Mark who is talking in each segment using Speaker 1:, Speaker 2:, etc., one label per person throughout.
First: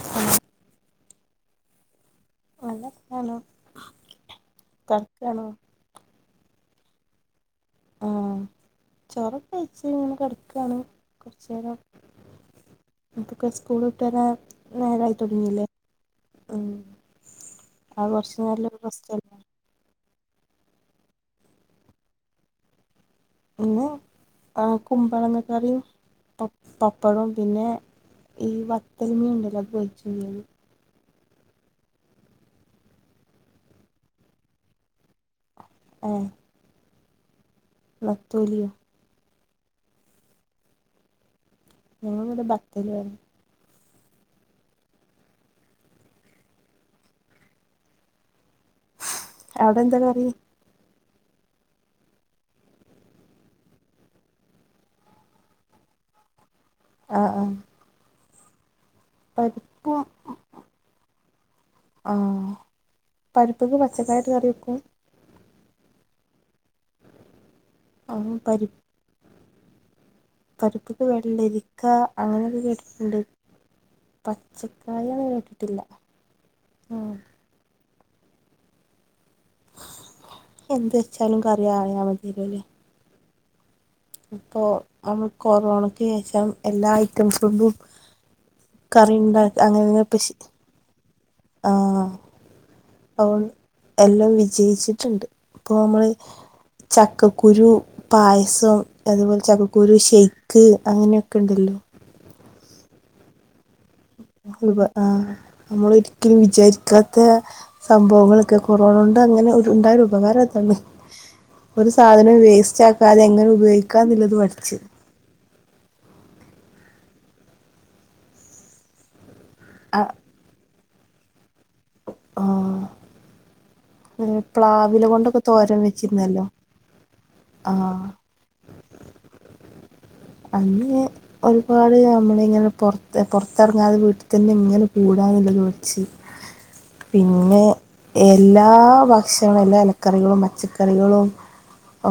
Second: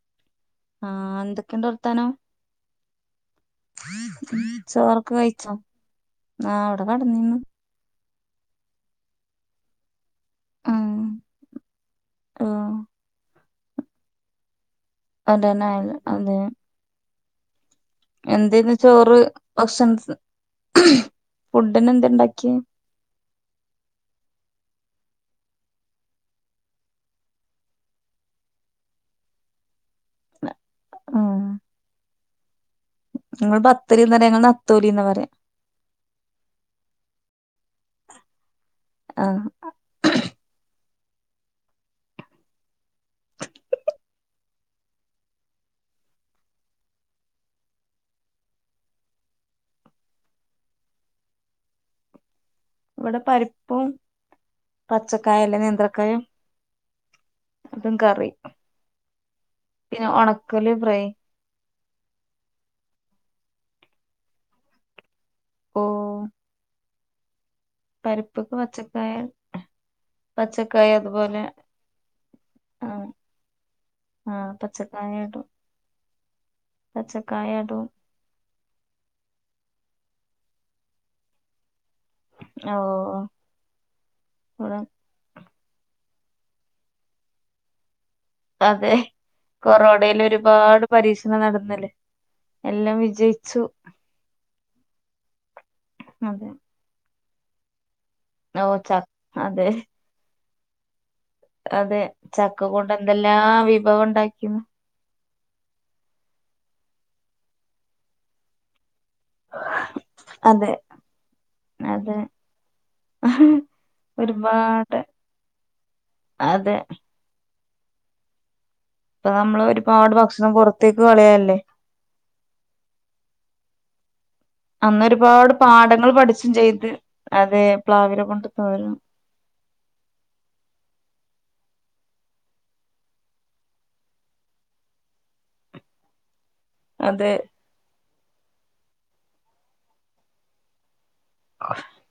Speaker 1: ആഹ [inaudible]
Speaker 2: ആഎന്തൊക്കെയണ്ട് വർത്താനം
Speaker 1: നല്ലാനാണ്
Speaker 2: ചോർക്ക് കഴിച്ചോ ആ പ്പകട നിന്നു
Speaker 1: ആ ചൊറൊക്കെകഴിച്ചു ഇങ്ങനെ കടക്കയാണ്
Speaker 2: ആഹ്
Speaker 1: കുറച്ചു നേരം
Speaker 2: ആഹ്
Speaker 1: ഒ സ്കൂൾ വിട്ട് വരാൻ നേരായി തൊടങ്ങിയില്ലേ
Speaker 2: അതന്നല്ല അതെ
Speaker 1: ഉം അത് കൊറച്ച്
Speaker 2: എന്തന്ന്
Speaker 1: നേരം
Speaker 2: ച്ചോറ്
Speaker 1: റെസ്റ്റല്ലേ
Speaker 2: ഭക്ഷണം ഫുഡന്നെ എന്ത ഇണ്ടാക്കി
Speaker 1: പിന്നെ കുമ്പളങ്ങ കറിയും പ പപ്പടവും പിന്നെ ഈ വത്തലമീ ഉണ്ടല്ലോ അത് പൊരിച്ചതും
Speaker 2: ആഹ് ഞങ്ങൾ ബത്തലന്ന് പറയാ ഞങ്ങൾ നത്തോലീന്നന്ന് പറയാ
Speaker 1: ആ വത്തോലിയ
Speaker 2: ആ
Speaker 1: ഞടെ ബത്തര അവിടെ എന്താ കറി
Speaker 2: ഇവിടെ പരിപ്പും പച്ചക്കായ അല്ലേ നേന്ത്രക്കായും
Speaker 1: ആഹ് ആഹ്
Speaker 2: അതും കറി
Speaker 1: പരിപ്പും
Speaker 2: പിന്നെ ഉണക്കല് ഫ്രൈ
Speaker 1: ആ പരിപ്പക്ക് പച്ചക്കായിട്ട് കറി വക്കും
Speaker 2: ഓ പരിപ്പൊക്ക് പച്ചക്കായാൽ
Speaker 1: പരിപ്പക്ക് വെള്ളരിക്ക അങ്ങനെയൊക്കെ
Speaker 2: ആഹ്
Speaker 1: കേട്ടിട്ടുണ്ട്
Speaker 2: ആഹ്
Speaker 1: പച്ചക്കായ അങ്ങനെ
Speaker 2: ഇടും
Speaker 1: കേട്ടിട്ടില്ല
Speaker 2: പച്ചക്കായ ഇടും
Speaker 1: എന്ത് [unintelligible]
Speaker 2: ഓ
Speaker 1: ഇപ്പൊ കൊറോണ അത് ശേഷം എല്ലാ ഐറ്റംസും
Speaker 2: അതെ കൊറോണൽ ഒരുപാട് പരീക്ഷണം
Speaker 1: ആ
Speaker 2: നടന്നില്ലേ എല്ലാം
Speaker 1: അൾ
Speaker 2: വിജയിച്ചു
Speaker 1: എല്ലാം വിജയിച്ചിട്ടുണ്ട് ഇപ്പ നമ്മള്
Speaker 2: അതെ
Speaker 1: [unintelligible]
Speaker 2: ഓ
Speaker 1: പായസം
Speaker 2: ച
Speaker 1: അതുപോലെ
Speaker 2: അതെ
Speaker 1: ചകക്കൂരു ക്ക് അങ്ങനെയൊക്കെ കണ്ടല്ലോ
Speaker 2: അതെ ചക്ക കൊണ്ട് എന്തെല്ലാം വിഭവം ഉണ്ടാക്കിന്ന്
Speaker 1: നമ്മൾ ഒരിക്കലും വിചാരിക്കാത്ത സംഭവങ്ങളൊക്കെ കൊറോണണ്ട് അങ്ങനെ ഉണ്ടായരു
Speaker 2: അതെ
Speaker 1: ഉപകാരത്തണ്ട് ഒരു
Speaker 2: അതെ
Speaker 1: സാധനം വേസ്റ്റ് ആക്കാതെ എങ്ങനെ ഉപയോഗിക്കാ എന്നുള്ളത് പഠിച്ച്
Speaker 2: ഒരുപാട് അതെ ഇപ്പ നമ്മള്
Speaker 1: ആ
Speaker 2: ഒരുപാട് ഭക്ഷണം ത്തേക്ക് കളയല്ലേ
Speaker 1: ആ
Speaker 2: അന്ന്
Speaker 1: പ്ലാവില കൊണ്ടൊക്കെ
Speaker 2: ഒരുപാട്
Speaker 1: തോരൻ
Speaker 2: പാഠങ്ങൾ
Speaker 1: വെച്ചിരുന്നല്ലോ
Speaker 2: പഠിച്ചും ചെയ്ത് അതെ
Speaker 1: ആ
Speaker 2: പ്ലാവില കൊണ്ട് തോരൻ
Speaker 1: അങ്ങനെ ഒരുപാട് നമ്മള ഇങ്ങനെ പുൊറത്ത് പുറത്തിറങ്ങാതെ വീട്ടിൽ തന്നെ ഇങ്ങനെ കൂടാനല്ല [unintelligible]
Speaker 2: അതെ
Speaker 1: പിന്നെ എല്ലാ ഭക്ഷണും എല്ലാ ഇലക്കറികളും പച്ചക്കറികളും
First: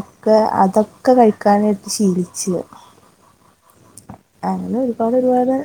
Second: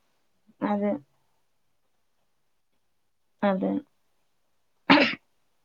Speaker 1: ഒക്കെ
Speaker 2: അതെ
Speaker 1: അതൊക്കെ കഴിക്കാനട്ട് [unintelligible]
Speaker 2: അതെ
Speaker 1: അങ്ങനെ ഒരുപാട് ഒരുപാട്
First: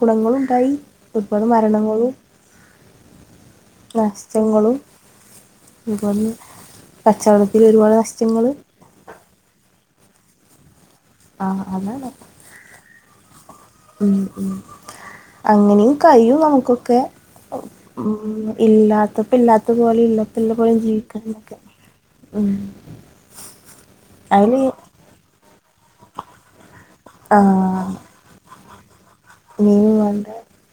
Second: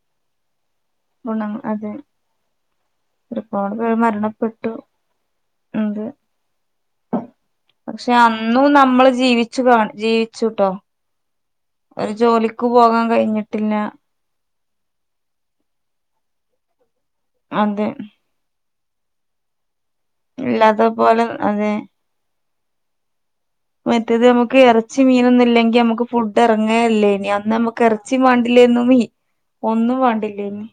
Speaker 1: ഗുണങ്ങളുണ്ടായി ഒരുപാട്
Speaker 2: ഗുണം അത്
Speaker 1: മരണങ്ങളും
Speaker 2: ഒരുപാട് പേര് മരണപ്പെട്ടു
Speaker 1: നഷ്ടങ്ങളും
Speaker 2: എന്ത്
Speaker 1: അതുപോലെ കച്ചവടത്തിൽ ഒരുപാട്
Speaker 2: പക്ഷെ
Speaker 1: നഷ്ടങ്ങൾ
Speaker 2: അന്നും നമ്മള് ജീവിച്ചു കാണി ജീവിച്ചുട്ടോ
Speaker 1: ആ അതാണ്
Speaker 2: ഒരു ജോലിക്ക് പോകാൻ കയിഞ്ഞ്
Speaker 1: ഉം ഉം അങ്ങനെയും കയ്യും നമുക്കൊക്കെ
Speaker 2: അതെ
Speaker 1: ഇല്ലാത്തപ്പ ഇല്ലാ ത്തു പോലെ ഇല്ലത്തപോലെയും
Speaker 2: ഇല്ലാതെ
Speaker 1: ജീവിക്കാൻ
Speaker 2: പോലെ
Speaker 1: നോക്ക
Speaker 2: അതെ
Speaker 1: ഉം
Speaker 2: മറ്റേത്
Speaker 1: അതിൽ
Speaker 2: നമക്ക് ഇറച്ചി മീനൊന്നുംല്ലെ ഞമ്മക്ക് ഫുഡ് എറ ങ്ങേ ഇല്ലേനി അന്ന് നമുക്ക് ഇറച്ചി വാണ്ടി ഇല്ലെന്നു മീ
Speaker 1: മീൻ
Speaker 2: ഒന്നും
Speaker 1: വേണ്ട
Speaker 2: വേണ്ടില്ലേ നി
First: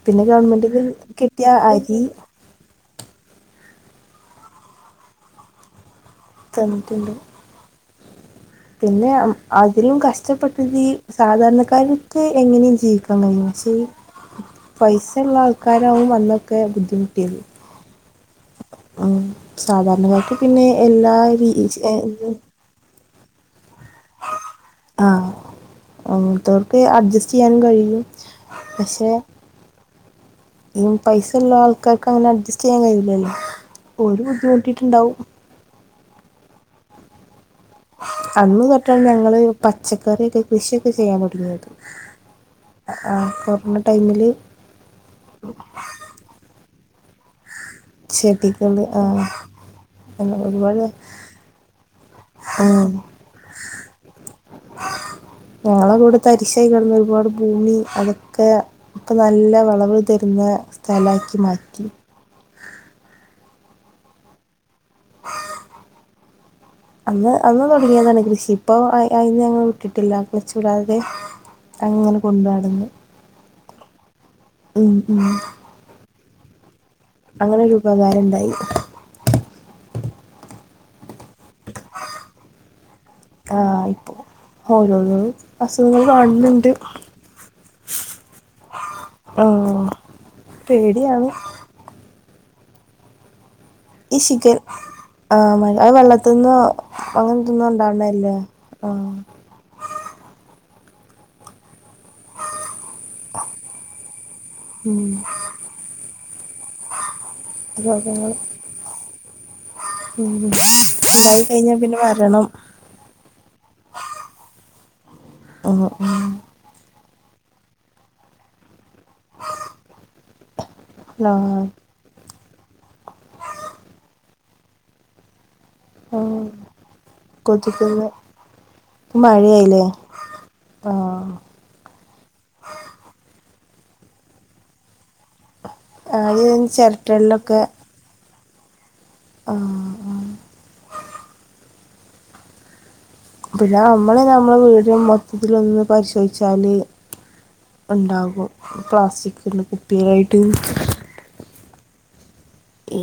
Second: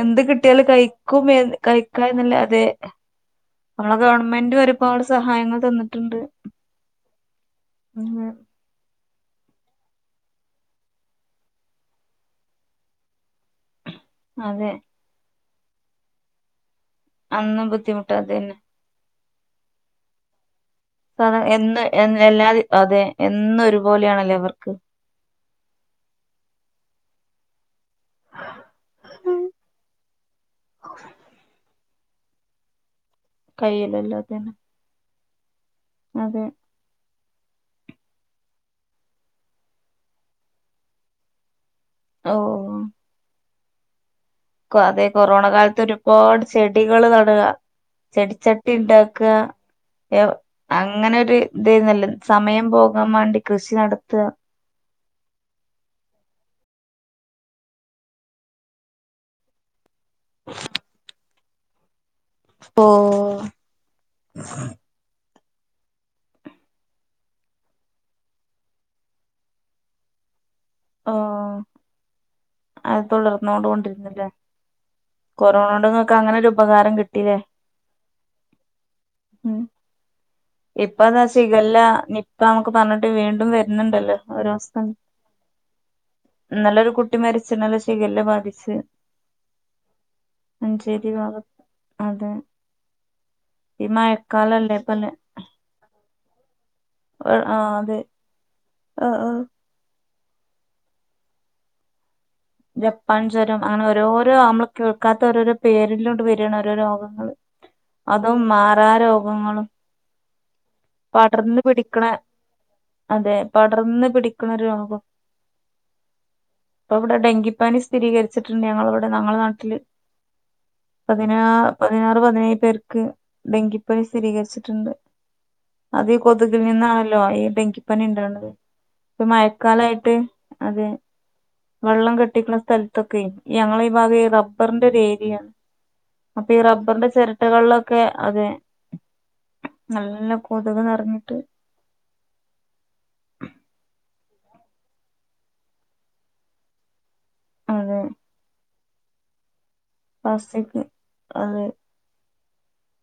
Speaker 2: എന്ത്
Speaker 1: പിന്നെ
Speaker 2: കിട്ടിയാലും
Speaker 1: ഗവൺമെൻറ്റിൽ
Speaker 2: കഴിക്കും എ
Speaker 1: കിട്ടിയ അരി
Speaker 2: കഴിക്കാന്നല്ലേ അതെ നമ്മള ഗവൺമെന്റ് ഒരുപാട് സഹായങ്ങൾ തന്നിട്ടുണ്ട്
Speaker 1: തന്നിട്ടുണ്ട്
Speaker 2: ഉം
Speaker 1: പിന്നെ അതിലും കഷ്ടപ്പെട്ടത് ഈ സാധാരണക്കാർക്ക് എങ്ങനെയും ജീവിക്കാൻ കഴിയും പക്ഷേ ഈ
Speaker 2: അതെ
Speaker 1: പൈസള്ള ആൾ ക്കാരാവും അന്നൊക്കെ ബുദ്ധി
Speaker 2: അന്നും ബുദ്ധിമുട്ട് അതന്നെ
Speaker 1: ഉം. സാധാരണക്കാർക്ക് പിന്നെ എല്ലാ
Speaker 2: സാധ
Speaker 1: രീ
Speaker 2: എന്ന്
Speaker 1: ഏ-
Speaker 2: എന്നും എല്ലാ അതെ എന്നൊരു പോലെയാണല്ലേ ഇവർക്ക്
Speaker 1: അങ്ങൻത്തവർക്ക് അഡ്ജസ്റ്റ് ചെയ്യാനും കഴിയും പക്ഷെ ഈ പൈസള്ള ആൾ ക്കാർക്കങ്ങനെ അഡ്ജസ്റ്റ് ചെയ്യാൻ കയ്യൂല്ലല്ലോ
Speaker 2: കയ്യിലല്ലോ
Speaker 1: ഓര്
Speaker 2: അതന്നെ
Speaker 1: ബുദ്ധിമുട്ടിട്ടിണ്ടാവും
Speaker 2: അതെ
Speaker 1: അന്ന് തൊട്ടാണ് ഞങ്ങള് പച്ചക്കറിക്കെ കൃഷിയൊക്കെ ചെയ്യാൻ തുടങ്ങിയത്
Speaker 2: ഓ
Speaker 1: ആ കൊർ മ്മ ടൈമില്
Speaker 2: അതെ കൊറോണ കാലത്ത് ഒരുപാട് ചെ ടികള് നട്ക ചെടിച്ചട്ടി
Speaker 1: ചെടികൾ ആ,
Speaker 2: ഉണ്ടാക്കാ
Speaker 1: അങ്ങനെ ഒരുപാട്
Speaker 2: അങ്ങനൊരു ഇതേന്നല്ലോ സമയം
Speaker 1: ആഹ്
Speaker 2: പോകാൻ മാണ്ടി കൃഷി നടത്താ
Speaker 1: ഞങ്ങളെ കൂടെ തരിശായി കിടന്ന ഒരുപാട് ഭൂമി അതൊക്കെ ഇപ്പൊ നല്ല വെളവ് തരുന്നെ സ്ഥലക്കി മാറ്റി ക്കി
Speaker 2: പോ
Speaker 1: അന്ന് അന്ന് തുടങ്ങിയതാണ് കൃഷി ഇപ്പൊ അതിന് ഞങ്ങൾ വിട്ടിട്ടില്ല ക്ലച്ചുടാതെ
Speaker 2: ഓ
Speaker 1: അങ്ങനെ കൊണ്ട് നടന്ന്
Speaker 2: അത് തുളർന്നൊണ്ട് കൊണ്ടിരുന്നില്ലേ
Speaker 1: ഉം
Speaker 2: കൊറോണ കൊണ്ട് ഇങ്ങക്ക് അങ്ങനെരു ഉ ഉപകാരം കി
Speaker 1: അങ്ങെനെരു ഉപകാരം ഇണ്ടായി
Speaker 2: ഉം ഇപ്പ അതാ ഷിഗെല്ല നിപ്പ അമ്മെക്ക് പർൺ
Speaker 1: ആ ഇപ്പോ ഓരോന് അസു
Speaker 2: ഇല്ലൊരു കുട്ടി മരിച്ച് നല്ല ശിഖല്ല ബാധിച്ചു
Speaker 1: ആഹ്
Speaker 2: മഞ്ചേരി
Speaker 1: പേടിയാണ്
Speaker 2: ഭഗ അതെ
Speaker 1: ഈ ഷിഗെൽ
Speaker 2: മഴക്കാലല്ലേ ഇപ്പല്ലേ
Speaker 1: ആഹ് മഴ അയ് വെള്ളത്ത്ന്നോ അങ്ങെനെ
Speaker 2: ആ
Speaker 1: എന്ത്ന്നോ
Speaker 2: അതെ
Speaker 1: ഇണ്ടാവ്ണെ അല്ലെ? ആഹ്
Speaker 2: ജപ്പാൻ ജ്വരം അങ്ങനെ ഓരോരോ അമ്മെൾ
Speaker 1: ഉം
Speaker 2: കേൾക്കാത്ത ഓരോരോ പേരിലുംണ്ട് വെരാണ് ഓരോ രോഗങ്ങെൾ
Speaker 1: രോഗങ്ങള്
Speaker 2: അതും മാറാ രോഗങ്ങെളും
Speaker 1: ഉം അതായി
Speaker 2: പടെർന്ന്
Speaker 1: കഴിഞ്ഞാ പിന്നെ
Speaker 2: പിടിക്ക്ണെ
Speaker 1: വരണം
Speaker 2: അതെ പടെർന്ന് പിടിക്ക്ണൊരു രോഗം
Speaker 1: ആഹ് ആഹ്
Speaker 2: ഇപ്പ ഇവെടെ ഡെങ്കിപ്പനി സ്ഥിരീകെരിച്ചിട്ട് ഇണ്ട് ഞങ്ങെളെ ഇവെ ടെ നങ്ങെളെ നാട്ടിൽ
Speaker 1: ലാ
Speaker 2: പതിനാ പതിനാറ് പതിനേഴ് പേർക്ക് ഡെങ്കിപ്പനി സ്ഥിരികെര്ച്ച് ട്ട് ഇണ്ട് അത് ഈ
Speaker 1: ഉം.
Speaker 2: കൊതുകിൽ നിന്നാണല്ലോ ഈ ഡെങ്കിപ്പനി
Speaker 1: കൊതിക്കുന്നു
Speaker 2: ഇണ്ടാവ്ണെത്
Speaker 1: ഇപ്പൊ
Speaker 2: ഇപ്പ
Speaker 1: മഴയായില്ലേ
Speaker 2: മഴക്കാലായിട്ട് അതെ
Speaker 1: ആഹ്
Speaker 2: വള്ളം കെട്ടിക്ക്ണ സ്ഥൽത്തൊക്കെയ് ഞങ്ങെളെ ഈ ഭാഗം ഈ റബ്ബെറിന്റെ ഒര് ഏരിയാണ് അപ്പ ഈ
Speaker 1: ആദ്യം
Speaker 2: റബ്ബെറിന്റെ ചെരട്ടകൾലൊക്കെ അതെ
Speaker 1: ഉം ഉം
Speaker 2: പൊതുവെ നെറ്ഞ്ഞിട്ട്
Speaker 1: പിന്നെ നമ്മള് നമ്മള വീട് മൊത്തത്തില് ഒന്ന് പരിശോധിച്ചാല്
Speaker 2: അത്
Speaker 1: ഉണ്ടാകും ക്ലാസിക്
Speaker 2: പസക്ക് അതെ
Speaker 1: ഈ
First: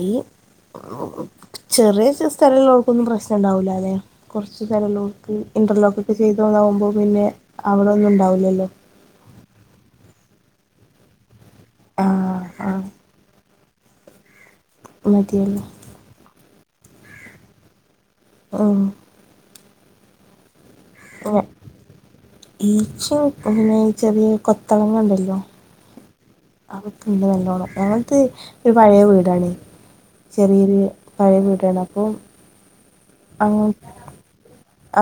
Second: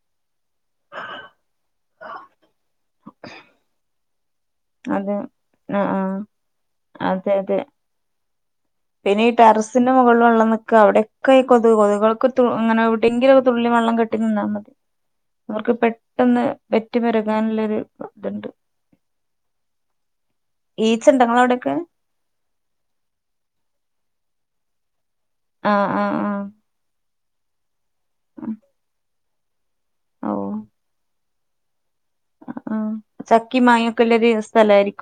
Speaker 1: ചെറിയ സ്ഥലോർക്കൊന്നും പ്രശ്നം ഇണ്ടാവൂലലെ കൊറ്ച്ച്
Speaker 2: അത്
Speaker 1: ത്തലല്ളോൾക്ക്
Speaker 2: ആ
Speaker 1: ഇൻ്റർലോക്ക്
Speaker 2: ആ
Speaker 1: ഒക്കെ ചെയ്തോന്നാകുമ്പോ പിന്നെ
Speaker 2: അതെ അതെ
Speaker 1: അവിടൊന്നും ഇണ്ടാവുല്ലല്ലോ
Speaker 2: പിന്നെ ഈ ടെറസിന്റെ മുകള് ൽ വള്ളം നിക്ക അവിട്യക്കെ കൊതു കൊതുകൾക്ക്
Speaker 1: ആഹ് ആഹ്
Speaker 2: അങ്ങനെവിടെങ്കില തുള്ളി വെള്ളം കെട്ടി നിന്നാ മതി
Speaker 1: മതിയല്ലോ
Speaker 2: അവർക്ക് പെട്ടെന്ന് പെറ്റ് പെരുകാനുള്ളൊരു ഇതുണ്ട്
Speaker 1: ഓ
Speaker 2: ഈച്ച ഇണ്ടോ
Speaker 1: മുന്നെ
Speaker 2: ഇങ്ങളെ അവിടെയൊക്കെ
Speaker 1: ഈച്ച പിന്നെ ചെറിയെ കൊത്തള്ങ്ങണ്ടല്ലോ
Speaker 2: ആഹ് ആഹ് ആഹ്
Speaker 1: ആഹ് ഹു ഇല്ല നല്ലോണം ഞാൻ ത്ത് ഒരു പഴയ വീ ടാണെ
Speaker 2: ഓ
Speaker 1: ചെറിയൊരു പഴയ വീട്ണ്ട് അപ്പം
Speaker 2: ആ
Speaker 1: ആ
Speaker 2: ചക്കി മാങ്ങൊക്കെല്ലൊരു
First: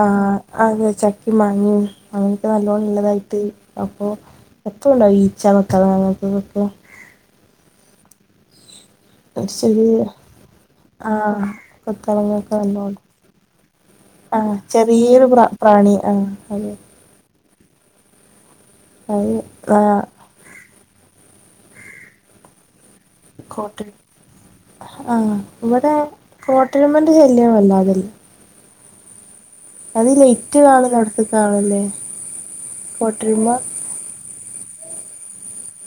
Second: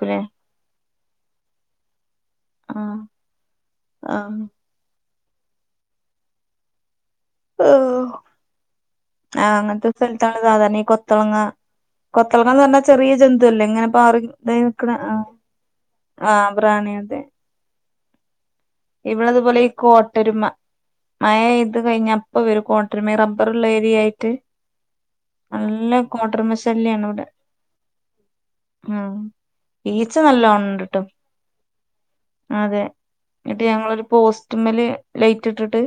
Speaker 1: ആ ആ അതെ ചക്കിം മാങ്ങിം അങ്ങനെയൊക്കെ
Speaker 2: ആ
Speaker 1: നല്ലോണം ഉള്ളതായിട്ട് അപ്പൊ
Speaker 2: ആ
Speaker 1: ഒക്കെ കൊണ്ടോയി ച്ച വെക്കാള്ള നമ്മക്ക് കിട്ട
Speaker 2: ഓ
Speaker 1: ഒരു
Speaker 2: ആഹ് അങ്ങത്തെ
Speaker 1: ചെറിയ
Speaker 2: സ്ഥല്ത്താണല്ലൊ സാധാരണെ ഈ
Speaker 1: ആ
Speaker 2: കൊത്തളങ്ങ
Speaker 1: കൊത്തളങ്ങൊക്കെ
Speaker 2: കൊത്തളങ്ങാന്ന് പറഞ്ഞാ
Speaker 1: നല്ലോണം
Speaker 2: ചെറിയ ജന്തുല്ലേ ഇങ്ങനെ പാറി
Speaker 1: ആ
Speaker 2: തായ് നിക്ക്ണെ ആ
Speaker 1: ചെറിയൊരു പ്ര പ്രാണി ആ
Speaker 2: ആഹ് പ്രാണി അതെ ഇവടെ
Speaker 1: അത്
Speaker 2: അതുപോലെ
Speaker 1: ആ
Speaker 2: കോട്ടരുമ മഴ ഇത് കഴിഞ്ഞ അപ്പ വരും കോൺ
Speaker 1: കോട്ട ആ
Speaker 2: നല്ല
Speaker 1: ഇവിടെ
Speaker 2: കോട്ടരുമ
Speaker 1: കോട്ടയമന്റെ ശല്യവല്ലാതെല്ല
Speaker 2: ആ
Speaker 1: അത് ലൈറ്റ് കാണുന്നോടുത്ത് കാണ്ല്ലേ കോട്ട്
Speaker 2: ന്നട്ട് ഞങ്ങളൊരു പോസ്റ്റ് റ്റുമ്മല് ലൈറ്റ് ഇട്ടിട്ട്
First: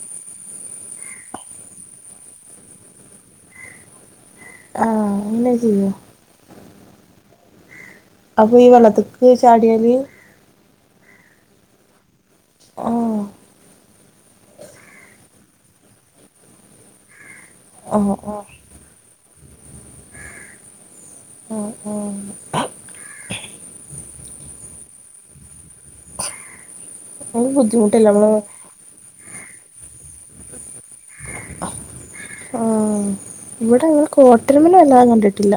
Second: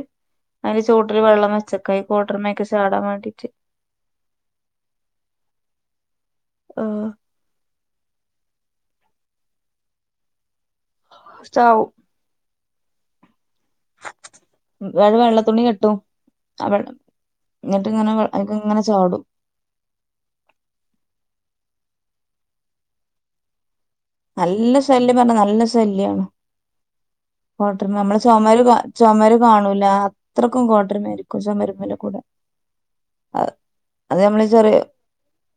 Speaker 2: അതില് ചോട്ടില് വെള്ളം വെച്ചക്കാ ഈ കോട്ടർമ്മ അഴിക് ചാടാൻ വേണ്ടിട്ട്
Speaker 1: ആ അങ്ങനെ ചെയ്യാ
Speaker 2: ആ
Speaker 1: അപ്പൊ ഈ വെള്ളത്ത്ക്ക് ചാടിയാല്
Speaker 2: ചാവും
Speaker 1: ഓ
Speaker 2: [unintelligible] വെള്ളത്തുണി കെട്ടു ആ വെള്ളം ഇങ്ങിട്ട്
Speaker 1: ആ
Speaker 2: ഇങ്ങനെ
Speaker 1: ആ
Speaker 2: അഴിക് ഇങ്ങനെ ചാടും
Speaker 1: ഓ ഓ
Speaker 2: നല്ല ശല്യം പറഞ്ഞ നല്ല ശല്യാണ്
Speaker 1: അത്
Speaker 2: കോട്ടർ
Speaker 1: ബുദ്ധിമുട്ടില്ല
Speaker 2: നമ്മളെ
Speaker 1: നമ്മള്
Speaker 2: ചുമര് ചുമര് കാണൂല്ലാ അത്രക്കും കോട്ടുറുമയായിരിക്കും ചുമരിമ്മലിക്കൂടെ
Speaker 1: ആ
Speaker 2: അ
Speaker 1: ഇവിടെ ഞങ്ങൾ
Speaker 2: അത് നമ്മളീ
Speaker 1: കോട്ടരുമനെ
Speaker 2: ചെറിയ
Speaker 1: വല്ലാതെ കണ്ടിട്ടില്ല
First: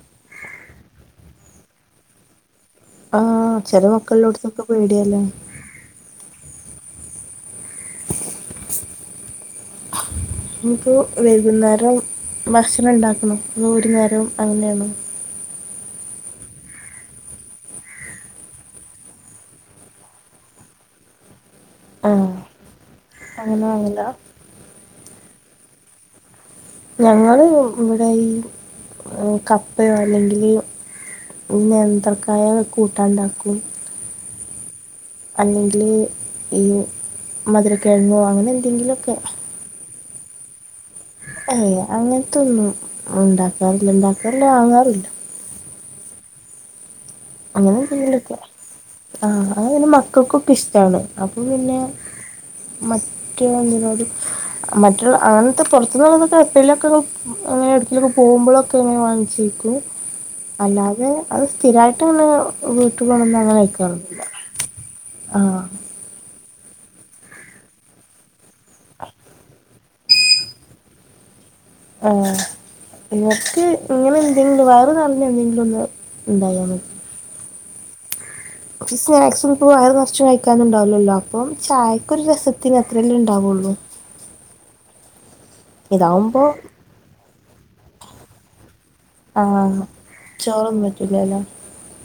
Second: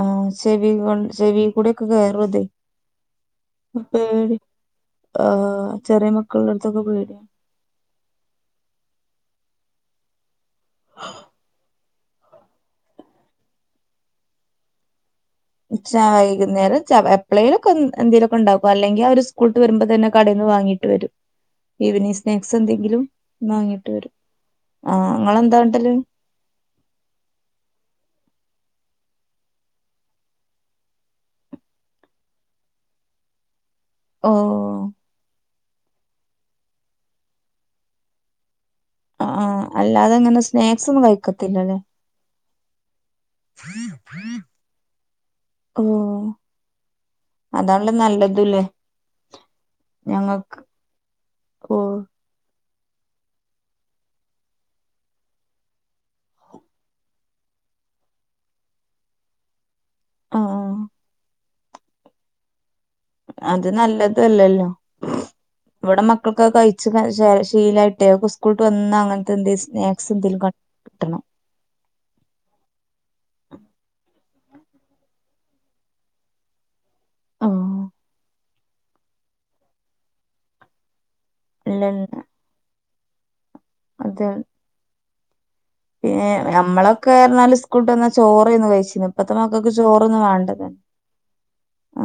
Speaker 2: ആ ചെവി ചെവികൂടെയൊക്കെ കേറും അത്.
Speaker 1: ആ ചെല മക്കളിലോടുത്തൊക്കെ പേടിയല്ലേ
Speaker 2: തൊക്കെ പോടിയാ
Speaker 1: ഇനിപ്പോ വൈകുന്നേരം ഭക്ഷണം ഇണ്ടാക്കുന്നു ഈ ഒരു നേരം അങ്ങനെയാണ്.
Speaker 2: ച്ചായികുന്നേരം എപ്പഴേലുക്കെ എന്തേലുവൊക്കെ ഉണ്ടാക്കും അല്ലെങ്കി അവര് സ്കൂള്ട്ട് വരുമ്പോ തന്നെ കടേന്ന് വാങ്ങിട്ട് വരും.
Speaker 1: ആ
Speaker 2: ഈവനിങ് സ്നാക്സ് എന്തെങ്കിലും
Speaker 1: അങ്ങനെ
Speaker 2: വാങ്ങിയിട്ട്
Speaker 1: വാങ്ങില്ല
Speaker 2: വരും ആഹ് നിങ്ങളെന്താണ്ടല്
Speaker 1: ഞങ്ങള് ഇവിടെ ഈ കപ്പയോ അല്ലെങ്കില് നേന്ത്രക്കായാ കൂട്ടാണ്ടാക്കും
Speaker 2: ഓ
Speaker 1: അല്ലെങ്കില് ഈ മധുരക്കിഴങ്ങോ അങ്ങനെയെ- എങ്കിലൊക്കെ
Speaker 2: അല്ലാതെങ്ങനെ സ്നേ
Speaker 1: ആയ അങ്ങനത്തൊന്നും ഉണ്ടാക്കാറില്ല ഉണ്ടാക്കൂല്ല വാങ്ങാറുഇല്ല
Speaker 2: ഓ
Speaker 1: അങ്ങനെ
Speaker 2: അതാണല്ലോ
Speaker 1: എന്തെങ്കിലൊക്കെ
Speaker 2: നല്ലതുല്ലേ
Speaker 1: ആ മക്കൾക്കൊക്കെ
Speaker 2: ഞങ്ങക്ക്
Speaker 1: ഇഷ്ടാണ് അപ്പൊ പിന്നെ
Speaker 2: ഓ
Speaker 1: മറ്റേ എന്തിനോടും മറ്റുള്ള അങ്ങനത്തെ പുറത്തുന്നുള്ളതൊക്കെ എപ്പോഴെങ്കിലുംഅങ്ങനെ എവിടെക്കിലൊക്കെ പോകുമ്പോഴൊക്കെ ഇങ്ങനെ വാങ്ങിച്ചേ കഴിക്കും
Speaker 2: ആ ആ
Speaker 1: അല്ലാതെ അത് സ്ഥിരായി ട്ട് തന്നെ വീട്ടുകൊണ്ട്ന്നും അങ്ങനെ
Speaker 2: അത്
Speaker 1: കയ് ക്കാറില്ല
Speaker 2: നല്ലതല്ലല്ലോ
Speaker 1: ആ
Speaker 2: ഒക്കെ കഴിച്ച് ശീലായിട്ടേ ഓക്ക് സ്കൂൾട്ട് വന്ന അങ്ങനത്തെ എന്തേലും സ്നാക്സ് എന്തേലും ക കിട്ടണം.
Speaker 1: ആ ഇവക്ക് ഇങ്ങനെ എന്തെങ്കിലും വയറ് നിറഞ്ഞ എന്തെങ്കിലും ഒന്ന് ഇണ്ടായാമതി സ്നാക്സ് ഇപ്പൊ വയറു നിറച്ചു കഴിക്കാനിണ്ടാവില്ലല്ലാ ഇപ്പോം ചായക്കൊരു രസത്തിന് ഇതല്ലേ ഇണ്ടാവുള്ളൂ
Speaker 2: അതേ പിന്നെ
Speaker 1: ഇതാവുമ്പോൾ
Speaker 2: നമ്മളൊക്കെ പറഞ്ഞാല് സ്കൂൾട്ടന്നാ ചോറായ്ന്ന് കഴിച്ച് ഇപ്പത്തെ മക്കക്ക് ചോറൊന്നും വേണ്ടല്ല
Speaker 1: ചോറൊന്നും പറ്റില്ലല്ലോ
Speaker 2: ആ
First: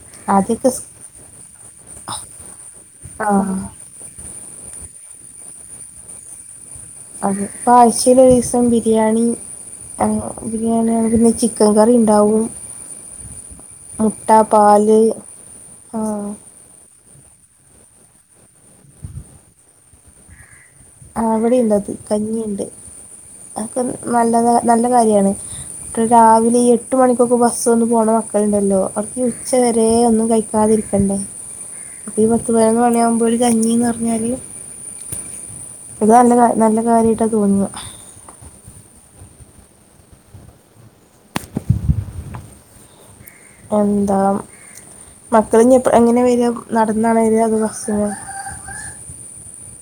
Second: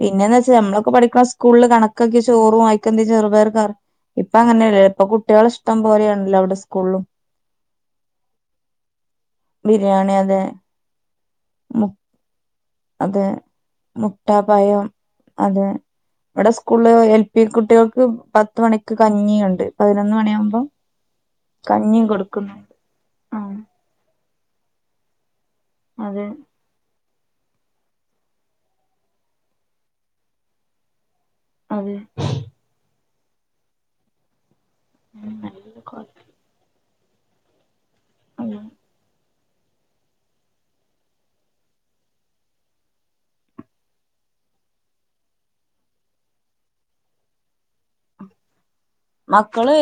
Speaker 2: പിന്നെന്നാവെച്ചാ
Speaker 1: ആദ്യമൊക്കെ സ്-
Speaker 2: നമ്മളൊക്കെ പഠിക്കണ സ്കൂളില് കണക്കെക്കെ ചോറും വായിക്കെന്തേ
Speaker 1: ആ
Speaker 2: ചെറുപയർകാർ ഇപ്പൊ അങ്ങനെയല്ലേ ഇപ്പൊ കുട്ടികളെ ഇഷ്ടം പോലെയാണല്ലോ അവിടെ സ്
Speaker 1: അതിപ്പാ ആഴ്ചയില് ഒരിസം ബിരിയാണി
Speaker 2: ബിരിയാണി അതെ
Speaker 1: ബിരിയാണി ചിക്കൻ
Speaker 2: മു
Speaker 1: കറി ഉണ്ടാവും
Speaker 2: അത്
Speaker 1: മുട്ട പാല് ആ
Speaker 2: ഈ കുട്ടികൾക്ക് പത്ത് മണിക്ക് കഞ്ഞിയുണ്ട് പതിനൊന്ന് മണിയാകുമ്പം
Speaker 1: ആ അവിടെുണ്ട് അത് കഞ്ഞിണ്ട്
Speaker 2: ആഹ്
Speaker 1: അക്കെ നല്ലത് നല്ല കാര്യാണ്
Speaker 2: അതെ
Speaker 1: രാവിലെ എട്ട് മണി ഇപ്പക്കെ ബസ് ഒന്ന് പോകണ മക്കളുണ്ടല്ലോ അവർക്ക് ഉച്ച വരെ ഒന്നും കഴിക്കാതിരിക്കണ്ടേ
Speaker 2: അതെ
Speaker 1: അ പത്ത് പേരന്ന് വേണയാ ഇ ഒരു കഞ്ഞിന്ന് പറഞ്ഞാൽ
Speaker 2: ഉം
Speaker 1: ഇത് നല്ല നല്ല കാര്യമായിട്ടാ തോന്നു
Speaker 2: ആ [unintelligible]
Speaker 1: എന്താ മക്കള് എങ്ങനെ വരു നടന്നാണ് അതോ ബസിനോ
Speaker 2: മക്കള്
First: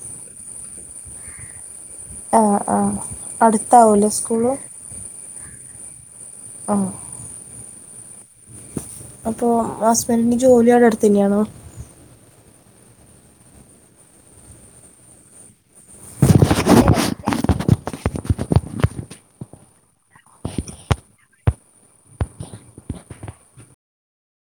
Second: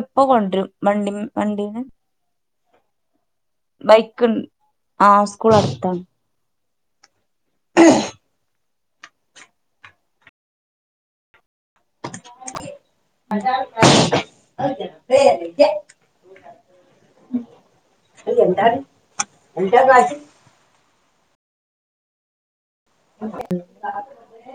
Speaker 2: ഇപ്പ കൊണ്ടരും വണ്ടി വണ്ടീന്ന്
Speaker 1: ആ ആ അടുത്താവില്ല
Speaker 2: ബൈക്ക്ണ്ട്
Speaker 1: സ്കൂള്
Speaker 2: ആഹ് സ്കൂൾ അടുത്താണ്
Speaker 1: ആഓ
Speaker 2: [unintelligible]
Speaker 1: അപ്പൊ ഹസ്ബൻഡിന്റെ ജോലിവിടെ അടുത്തന്നെയാണോ
Speaker 2: എന്താണ് എന്തജ [unintelligible] അ [unintelligible]